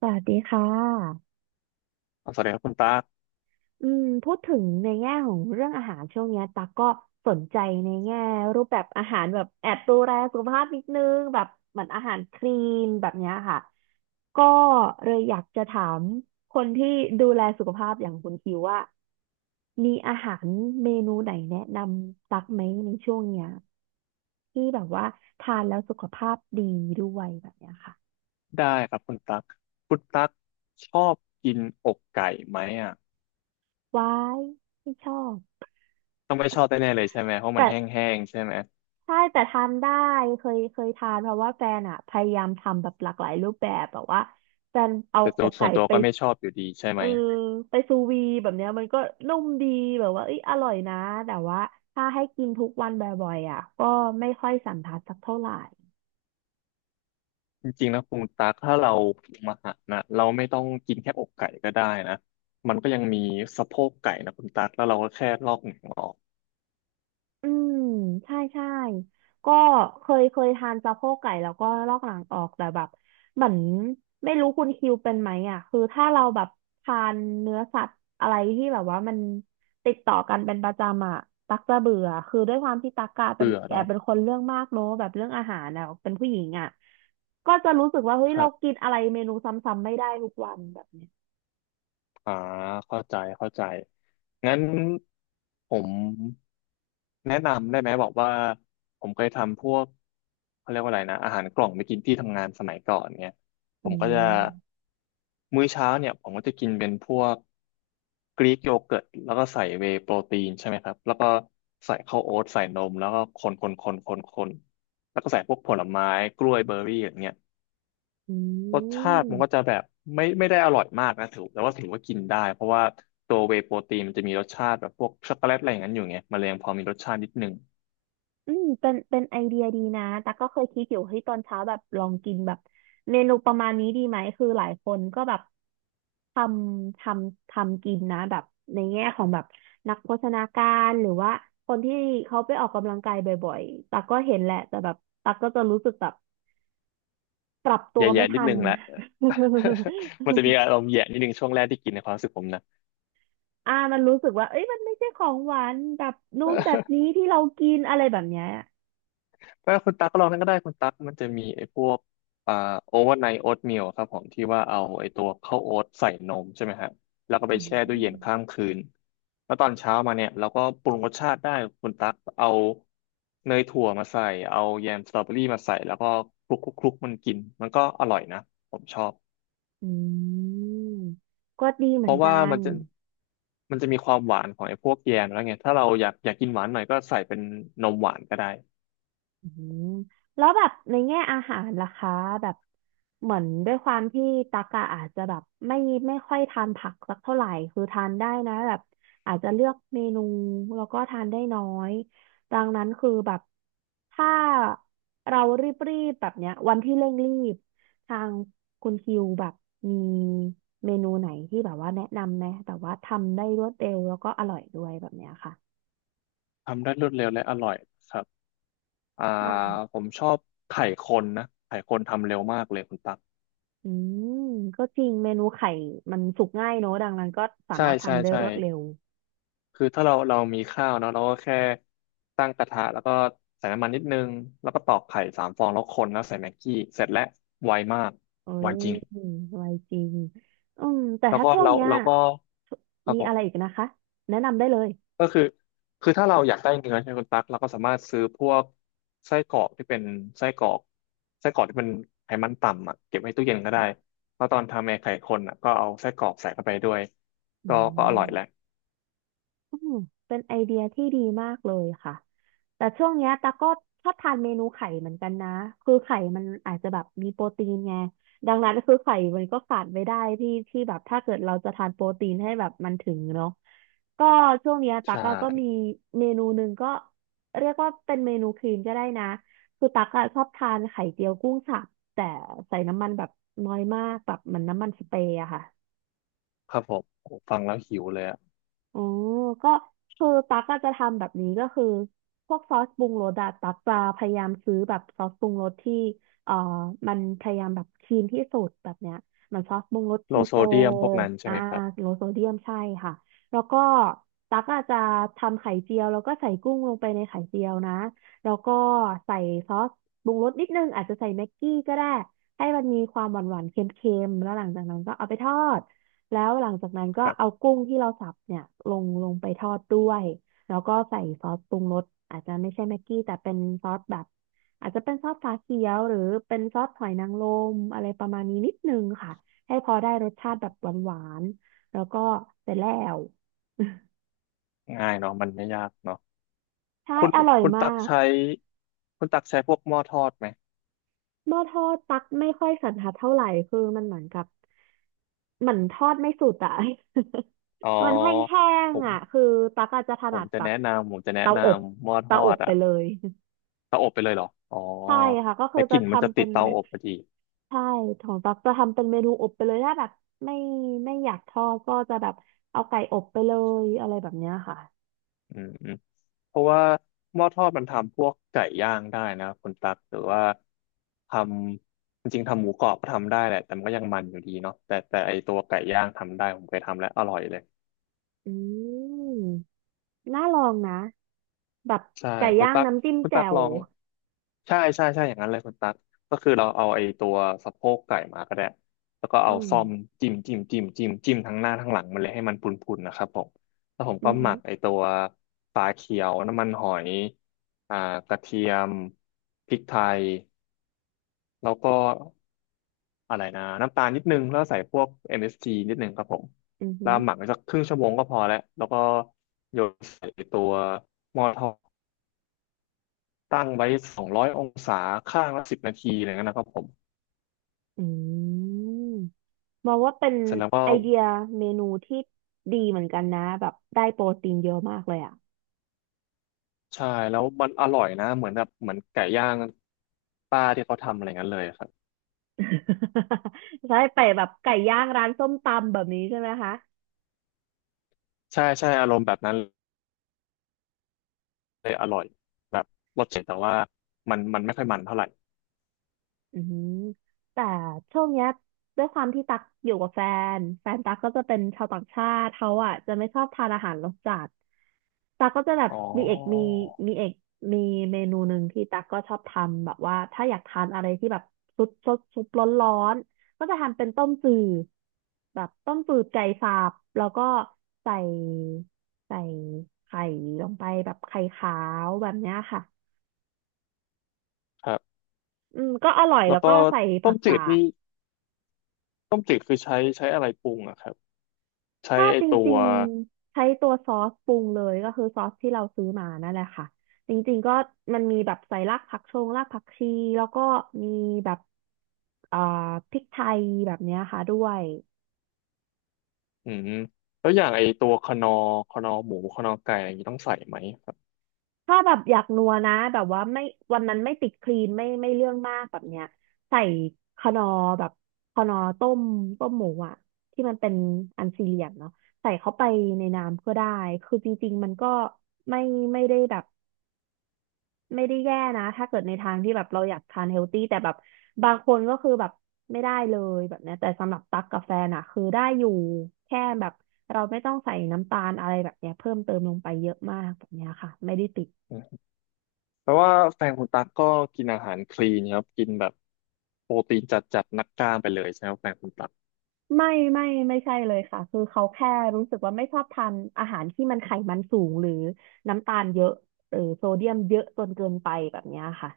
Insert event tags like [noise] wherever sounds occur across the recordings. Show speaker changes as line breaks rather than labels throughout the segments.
สวัสดีค่ะ
อ๋อสวัสดีครับคุณตั๊ก
พูดถึงในแง่ของเรื่องอาหารช่วงเนี้ยตักก็สนใจในแง่รูปแบบอาหารแบบแอบดูแลสุขภาพนิดนึงแบบเหมือนอาหารคลีนแบบเนี้ยค่ะก็เลยอยากจะถามคนที่ดูแลสุขภาพอย่างคุณคิวว่ามีอาหารเมนูไหนแนะนำตักไหมในช่วงเนี้ยที่แบบว่าทานแล้วสุขภาพดีด้วยแบบเนี้ยค่ะ
ได้ครับคุณตั๊กคุณตั๊กชอบกินอกไก่ไหมอ่ะ
ว้ายไม่ชอบ
ต้องไม่ชอบแน่ๆเลยใช่ไหมเพราะมันแห้งๆใช่ไหม
ใช่แต่ทานได้เคยทานเพราะว่าแฟนอ่ะพยายามทำแบบหลากหลายรูปแบบแบบว่าแฟนเอา
แต่
อ
ตัว
ก
ส่
ไก่
วนตัว
ไป
ก็ไม่ชอบอยู่ดีใช่
เอ
ไหม
อไปซูวีแบบเนี้ยมันก็นุ่มดีแบบว่าเอ้ยอร่อยนะแต่ว่าถ้าให้กินทุกวันบ่อยๆอ่ะก็ไม่ค่อยสันทัดสักเท่าไหร่
จริงๆนะคุณตั๊กถ้าเราปรุงอาหารนะเราไม่ต้องกินแค่อกไก่ก็ได้นะมันก็ยังมีสะโพกไก่นะคุณตั๊กแล้วเราก็แค่ลอกหนังออก
อืมใช่ใช่ก็เคยทานสะโพกไก่แล้วก็ลอกหลังออกแต่แบบเหมือนไม่รู้คุณคิวเป็นไหมอ่ะคือถ้าเราแบบทานเนื้อสัตว์อะไรที่แบบว่ามันติดต่อกันเป็นประจำอ่ะตักจะเบื่อคือด้วยความที่ตักกะ
เป
เป็
ลื
น
อก
แอบ
เนาะ
เป็นคนเรื่องมากเนอะแบบเรื่องอาหารอ่ะเป็นผู้หญิงอ่ะก็จะรู้สึกว่าเฮ้ยเรากินอะไรเมนูซ้ำๆไม่ได้ทุกวันแบบเนี้ย
อ่าเข้าใจเข้าใจงั้นผมแนะนำได้ไหมบอกว่าผมเคยทำพวกเขาเรียกว่าอะไรนะอาหารกล่องไปกินที่ทำงานสมัยก่อนเนี่ยผ
อื
มก็จะ
ม
มื้อเช้าเนี่ยผมก็จะกินเป็นพวกกรีกโยเกิร์ตแล้วก็ใส่เวย์โปรตีนใช่ไหมครับแล้วก็ใส่ข้าวโอ๊ตใส่นมแล้วก็คนแล้วก็ใส่พวกผลไม้กล้วยเบอร์รี่อย่างเงี้ย
อื
รสชาติมันก็
ม
จะแบบไม่ได้อร่อยมากนะถือแต่ว่าถือว่ากินได้เพราะว่าตัวเวย์โปรตีนมันจะมีรสชาติแบบพวกช็อกโกแลตอะไรอย่างนั้นอยู่ไงมันเลยยังพอมีรสชาตินิดนึง
อืมเป็นไอเดียดีนะแต่กก็เคยคิดอยู่เฮ้ยตอนเช้าแบบลองกินแบบเมนูประมาณนี้ดีไหมคือหลายคนก็แบบทำททำกินนะแบบในแง่ของแบบนักโภชนาการหรือว่าคนที่เขาไปออกกำลังกายบ่อยๆตักก็เห็นแหละแต่แบบตักก็จะรู้สึกแบบปรับตัว
แย่
ไม่
ๆนิ
ทั
ด
น
นึงแหละ
[laughs]
[laughs] มันจะมีอารมณ์แย่นิดนึงช่วงแรกที่กินในความรู้สึกผมนะ
อ่ามันรู้สึกว่าเอ้ยมันไม่ใช่ของหวานแบบนู้นแบบนี้ที่เรากินอะไรแบบเนี้ย
ถ้าคุณตั๊กก็ลองนั่นก็ได้คุณตั๊กมันจะมีไอ้พวกอ่าโอเวอร์ไนท์โอ๊ตมลครับผมที่ว่าเอาไอ้ตัวข้าวโอ๊ตใส่นมใช่ไหมฮะแล้วก็ไป
อื
แช่ตู้เย็นข้า
ม
มคืนแล้วตอนเช้ามาเนี่ยเราก็ปรุงรสชาติได้คุณตั๊กเอาเนยถั่วมาใส่เอาแยมสตรอเบอรี่มาใส่แล้วก็คลุกมันกินมันก็อร่อยนะผมชอบ
อืมก็ดีเห
เพ
มือน
ราะ
กั
ว่า
น
มันจะมีความหวานของไอ้พวกแยมแล้วไงถ้าเราอยากกินหวานหน่อยก็ใส่เป็นนมหวานก็ได้
อืมแล้วแบบในแง่อาหารล่ะคะแบบเหมือนด้วยความที่ตักอะอาจจะแบบไม่ไม่ค่อยทานผักสักเท่าไหร่คือทานได้นะแบบอาจจะเลือกเมนูแล้วก็ทานได้น้อยดังนั้นคือแบบถ้าเรารีบๆแบบเนี้ยวันที่เร่งรีบทางคุณคิวแบบมีเมนูไหนที่แบบว่าแนะนำไหมแต่ว่าทำได้รวดเร็วแล้วก็อร่อยด้วยแบบเนี้ยค่ะ
ทำได้รวดเร็วและอร่อยครับ อ่า
ค่ะ
ผมชอบไข่คนนะไข่คนทำเร็วมากเลยคุณตั๊ก
อืมก็จริงเมนูไข่มันสุกง่ายเนอะ ดังนั้นก็สา
ใช่
มารถ
ใช่
ทำได้
ใช่
รวดเร็ว
คือถ้าเรามีข้าวเนาะเราก็แค่ตั้งกระทะแล้วก็ใส่น้ำมันนิดนึงแล้วก็ตอกไข่3 ฟองแล้วคนแล้วใส่แม็กกี้เสร็จแล้วไวมาก
เอ้
ไว
ย
จริง
ไวจริงอืมแต่
แล้ว
ถ้า
ก็
ช่วง
เรา
เนี้ย
เราก็ครับ
มี
ผ
อะ
ม
ไรอีกนะคะ แนะนำได้เลย
ก็คือคือถ้าเราอยากได้เนื้อใช่ไหมคุณตั๊กเราก็สามารถซื้อพวกไส้กรอกที่เป็นไส้กรอกไส้กรอกที่เป็นไขมันต่ำอ่ะเก็บไว้ตู้เย็นก็ได้แล้วตอนทำแอร์ไข่คนอ่ะก็เอาไส้กรอกใส่เข้าไปด้วย
อื
ก็อร่
ม
อยแหละ
อืมเป็นไอเดียที่ดีมากเลยค่ะ แต่ช่วงเนี้ยตาก็ชอบทานเมนูไข่เหมือนกันนะ คือไข่มันอาจจะแบบมีโปรตีนไงดังนั้นคือไข่มันก็ขาดไม่ได้ที่แบบถ้าเกิดเราจะทานโปรตีนให้แบบมันถึงเนาะก็ช่วงเนี้ยตา
ใช่
ก็มีเมนูหนึ่งก็เรียกว่าเป็นเมนูครีมก็ได้นะคือตักอะชอบทานไข่เจียวกุ้งสับแต่ใส่น้ำมันแบบน้อยมากแบบเหมือนน้ำมันสเปรย์อะค่ะ
ครับผมโอ้ฟังแล้วหิวเลยอะ
อ๋อก็คือตั๊กก็จะทำแบบนี้ก็คือพวกซอสปรุงรสอะตั๊กจะพยายามซื้อแบบซอสปรุงรสที่เอ่อมันพยายามแบบคลีนที่สุดแบบเนี้ยเหมันซอสปรุงรส
โล
คี
โซ
โต
เดียมพวกนั้นใช่
อ่า
ไหมครับ
โลโซเดียมใช่ค่ะแล้วก็ตั๊กอาจจะทำไข่เจียวแล้วก็ใส่กุ้งลงไปในไข่เจียวนะแล้วก็ใส่ซอสปรุงรสนิดนึงอาจจะใส่แม็กกี้ก็ได้ให้มันมีความหวานๆเค็มๆแล้วหลังจากนั้นก็เอาไปทอด แล้วหลังจากนั้นก็
ครั
เอา
บ
กุ้งที่เราสับเนี่ยลงไปทอดด้วยแล้วก็ใส่ซอสปรุงรสอาจจะไม่ใช่แม็กกี้แต่เป็นซอสแบบอาจจะเป็นซอสฝาเขียวหรือเป็นซอสหอยนางรมอะไรประมาณนี้นิดนึงค่ะให้พอได้รสชาติแบบหวานๆแล้วก็เสร็จแล้ว
ง่ายเนาะมันไม่ยากเนาะ
[laughs] ใช่
คุณ
อร่อย
คุณ
มา
ตัก
ก
ใช้คุณตักใช้พวกหม้อทอดไหม
หม้อทอดตักไม่ค่อยสันทัดเท่าไหร่คือมันเหมือนกับเหมือนทอดไม่สุดอะ
อ๋อ
[laughs] มันแห้ง
ผ
ๆ
ม
อ่ะคือตักอาจจะถ
ผ
นั
ม
ด
จะ
แบบ
แนะนำผมจะแนะ
เตา
น
อบ
ำหม้อท
เตา
อ
อ
ด
บไป
อ่ะ
เลย
เตาอบไปเลยเหรออ๋อ
ใช่ค่ะก็คื
แต่
อ
ก
จะ
ลิ่นมันจะ
ทำ
ติ
เป็
ด
น
เตาอบพอดี
ใช่ของตักจะทำเป็นเมนูอบไปเลยถ้าแบบไม่ไม่อยากทอดก็จะแบบเอาไก่อบไปเลยอะไรแบบเนี้ยค่ะ
อืมอืมเพราะว่าหม้อทอดมันทำพวกไก่ย่างได้นะคุณตักหรือว่าทำจริงๆทำหมูกรอบก็ทำได้แหละ แต่มันก็ยังมันอยู่ดีเนาะแต่ไอตัวไก่ย่างทำได้ ผมเคยทำแล้วอร่อยเลย
อืมน่าลองนะแบบ
ใช่
ไก่
คุณ
ย่าง
ตั๊ก
น้ำจิ้ม
คุณ
แจ่
ตั๊กล
ว
องใช่ใช่ใช่อย่างนั้นเลยคุณตั๊กก็คือเราเอาไอ้ตัวสะโพกไก่มาก็ได้แล้วก็
อื
เอา
ม
ซ่อมจิ้มทั้งหน้าทั้งหลังมันเลยให้มันพุนๆนะครับผมแล้วผม
อื
ก็
อ
ห
หื
มั
อ
กไอ้ตัวปลาเขียวน้ำมันหอยอ่ากระเทียมพริกไทยแล้วก็อะไรนะน้ำตาลนิดนึงแล้วใส่พวกเอ็มเอส s g นิดนึงครับผม
อือหื
แล้ว
อ
หมักไว้สักครึ่งชั่วโมงก็พอแล้วแล้วก็โยนใส่ไอ้ตัวหม้อทอด ตั้งไว้200 องศาข้างละ10 นาทีอะไรเงี้ยนะครับผม
อืมมองว่าเป็น
เสร็จแล้วก็
ไอเดียเมนูที่ดีเหมือนกันนะแบบได้โปรตีนเยอะมากเลยอ่ะ
ใช่แล้วมันอร่อยนะเหมือนแบบเหมือนไก่ย่างป้าที่เขาทำอะไรเงี้ยเลยครับ
[laughs] ใช่ไปแบบไก่ย่างร้านส้มตำแบบนี้ใช่ไหมคะ
ใช่ใช่อารมณ์แบบนั้นเลยอร่อยแบบรสเจ็ดแต่ว่ามันไม่ค่อยมันเท่าไหร่
อืมแต่ช่วงเนี้ยด้วยความที่ตักอยู่กับแฟนแฟนตักก็จะเป็นชาวต่างชาติเขาอ่ะจะไม่ชอบทานอาหารรสจัดตักก็จะแบบ
อ๋อ
มีเอกมีมีเอกมีเมนูหนึ่งที่ตักก็ชอบทำแบบว่าถ้าอยากทานอะไรที่แบบซุปร้อนร้อนก็จะทำเป็นต้มจืดแบบต้มจืดไก่สับแล้วก็ใส่ใส่ไข่ลงไปแบบไข่ขาวแบบเนี้ยค่ะ
ครับ
อืมก็อร่อย
แล้
แล้
ว
ว
ก็
ก็ใส่
ต้
ผั
ม
ก
จื
กา
ด
ด
นี่ต้มจืดคือใช้อะไรปรุงอะครับใช้
ถ้า
ไอ
จ
ตัว
ริงๆใช้ตัวซอสปรุงเลยก็คือซอสที่เราซื้อมานั่นแหละค่ะจริงๆก็มันมีแบบใส่รากผักชงรากผักชีแล้วก็มีแบบเอ่อพริกไทยแบบเนี้ยค่ะด้วย
อืมแล้วอย่างไอตัวคนอร์หมูคนอร์ไก่อะไรอย่างนี้ต้องใส่ไหมครับ
ถ้าแบบอยากนัวนะแบบว่าไม่วันนั้นไม่ติดคลีนไม่เรื่องมากแบบเนี้ยใส่คนอร์แบบคนอร์ต้มหมูอ่ะที่มันเป็นอันสี่เหลี่ยมเนาะใส่เข้าไปในน้ำก็ได้คือจริงๆมันก็ไม่ไม่ได้แบบ ไม่ได้แย่นะถ้าเกิดในทางที่แบบเราอยากทานเฮลตี้แต่แบบบางคนก็คือแบบไม่ได้เลยแบบเนี้ยแต่สำหรับตั๊กกาแฟนอะคือได้อยู่แค่แบบเราไม่ต้องใส่น้ำตาลอะไรแบบเนี้ยเพิ่มเติมลงไปเยอะมากแบบเนี้ยค่ะไม่ได้ติด
แปลว่าแฟนคุณตั๊กก็กินอาหารคลีนครับกินแบบโปรตีนจัดนักกล้ามไปเลยใช่ไหมครับแฟนคุณตั๊ก
ไม่ไม่ใช่เลยค่ะคือเขาแค่รู้สึกว่าไม่ชอบทานอาหารที่มันไขมันสูงหรือน้ำตาลเยอะหรือโซเดียมเยอะจนเกินไปแบบเนี้ยค่ะ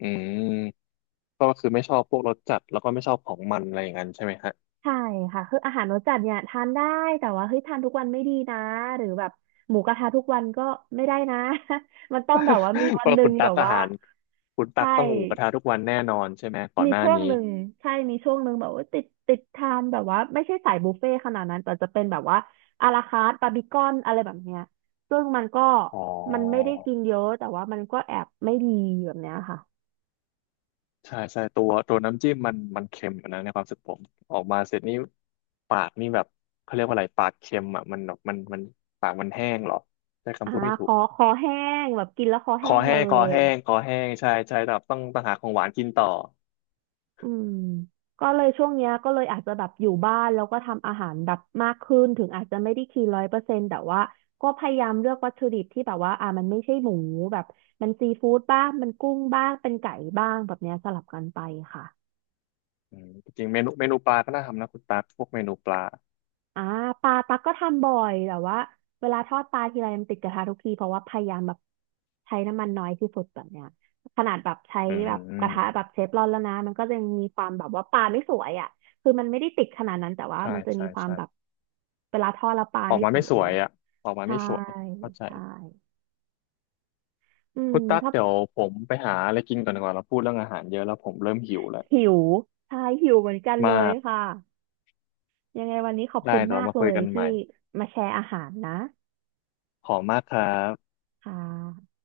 อืมก็คือไม่ชอบพวกรสจัดแล้วก็ไม่ชอบของมันอะไรอย่างนั้นใช่ไหมฮะ
ใช่ค่ะคืออาหารรสจัดเนี่ยทานได้แต่ว่าเฮ้ยทานทุกวันไม่ดีนะหรือแบบหมูกระทะทุกวันก็ไม่ได้นะ [laughs] มันต้องแบบว่ามี
[laughs] เพ
วัน
ราะ
ห
ว่า
นึ่
คุ
ง
ณ
แบ
ตั๊ก
บ
อา
ว่า
หารคุณ
ใช่
ตั๊กต้องหมูกระทะทุกวันแน่นอนใช่ไหมก่อน
มี
หน้า
ช่วง
นี้
หนึ่งใช่มีช่วงหนึ่งแบบว่าติดทานแบบว่าไม่ใช่สายบุฟเฟ่ต์ขนาดนั้นแต่จะเป็นแบบว่าอาราคาร์ตบาร์บีคอนอะไรแบบเนี้ยซึ่งมันก็
อ๋อ
มันไม่ได้กินเยอะแต่ว่ามันก็แอบไม่ดีแบบเนี้ยค่ะ
ใช่ใช่ตัวน้ำจิ้มมันเค็มอยนะในความรู้สึกผมออกมาเสร็จนี่ปากนี่แบบเขาเรียกว่าอะไรปากเค็มอ่ะมันแบบมันปากมันแห้งเหรอใช้
อ่า
คำพูดไม่
ค
ถูก
อคอแห้งแบบกินแล้วคอ
ค
แห้
อ
งเล
แห้งคอ
ย
แห้งคอแห้งใช่ใช่แต่ต้องหาของหวานกินต่อ
อืมก็เลยช่วงเนี้ยก็เลยอาจจะแบบอยู่บ้านแล้วก็ทำอาหารแบบมากขึ้นถึงอาจจะไม่ได้คีน100%แต่ว่าก็พยายามเลือกวัตถุดิบที่แบบว่าอ่ามันไม่ใช่หมูแบบมันซีฟู้ดบ้างมันกุ้งบ้างเป็นไก่บ้างแบบเนี้ยสลับกันไปค่ะ
อืมจริงๆเมนูปลาก็น่าทำนะคุณตั๊กพวกเมนูปลา
อ่าปลาตักก็ทำบ่อยแต่ว่าเวลาทอดปลาทีไรมันติดกระทะทุกทีเพราะว่าพยายามแบบใช้น้ำมันน้อยที่สุดแบบเนี้ยขนาดแบบใช้
อื
แบบกระทะแบ
ม
บเชฟร้อนแล้วนะมันก็ยังมีความแบบว่าปลาไม่สวยอ่ะคือมันไม่ได้ติดขนาดนั้นแต่ว่า
ใช่
มันจะมี
ใช่
ความ
ใช่
แบบเวลาทอดแล้วปลา
ออก
ไม่
มา
ส
ไม่
ว
ส
ย
วยอ่ะออกมา
ใช่
ไม่สวยเข้าใจ
ใช่อืม
คุณตั๊ก
ถ้า
เดี๋ยวผมไปหาอะไรกินก่อนดีกว่าเราพูดเรื่องอาหารเยอะแล้วผมเริ่มหิวแล้ว
หิวใช่หิวเหมือนกัน
มา
เลย
ก
ค่ะยังไงวันนี้ขอบคุ
ได้
ณ
เดี๋ยว
มา
เรา
ก
มา
เล
คุย
ย
กันให
ที่
ม่
มาแชร์อาหารนะ
ขอบคุณมากครับ
ค่ะ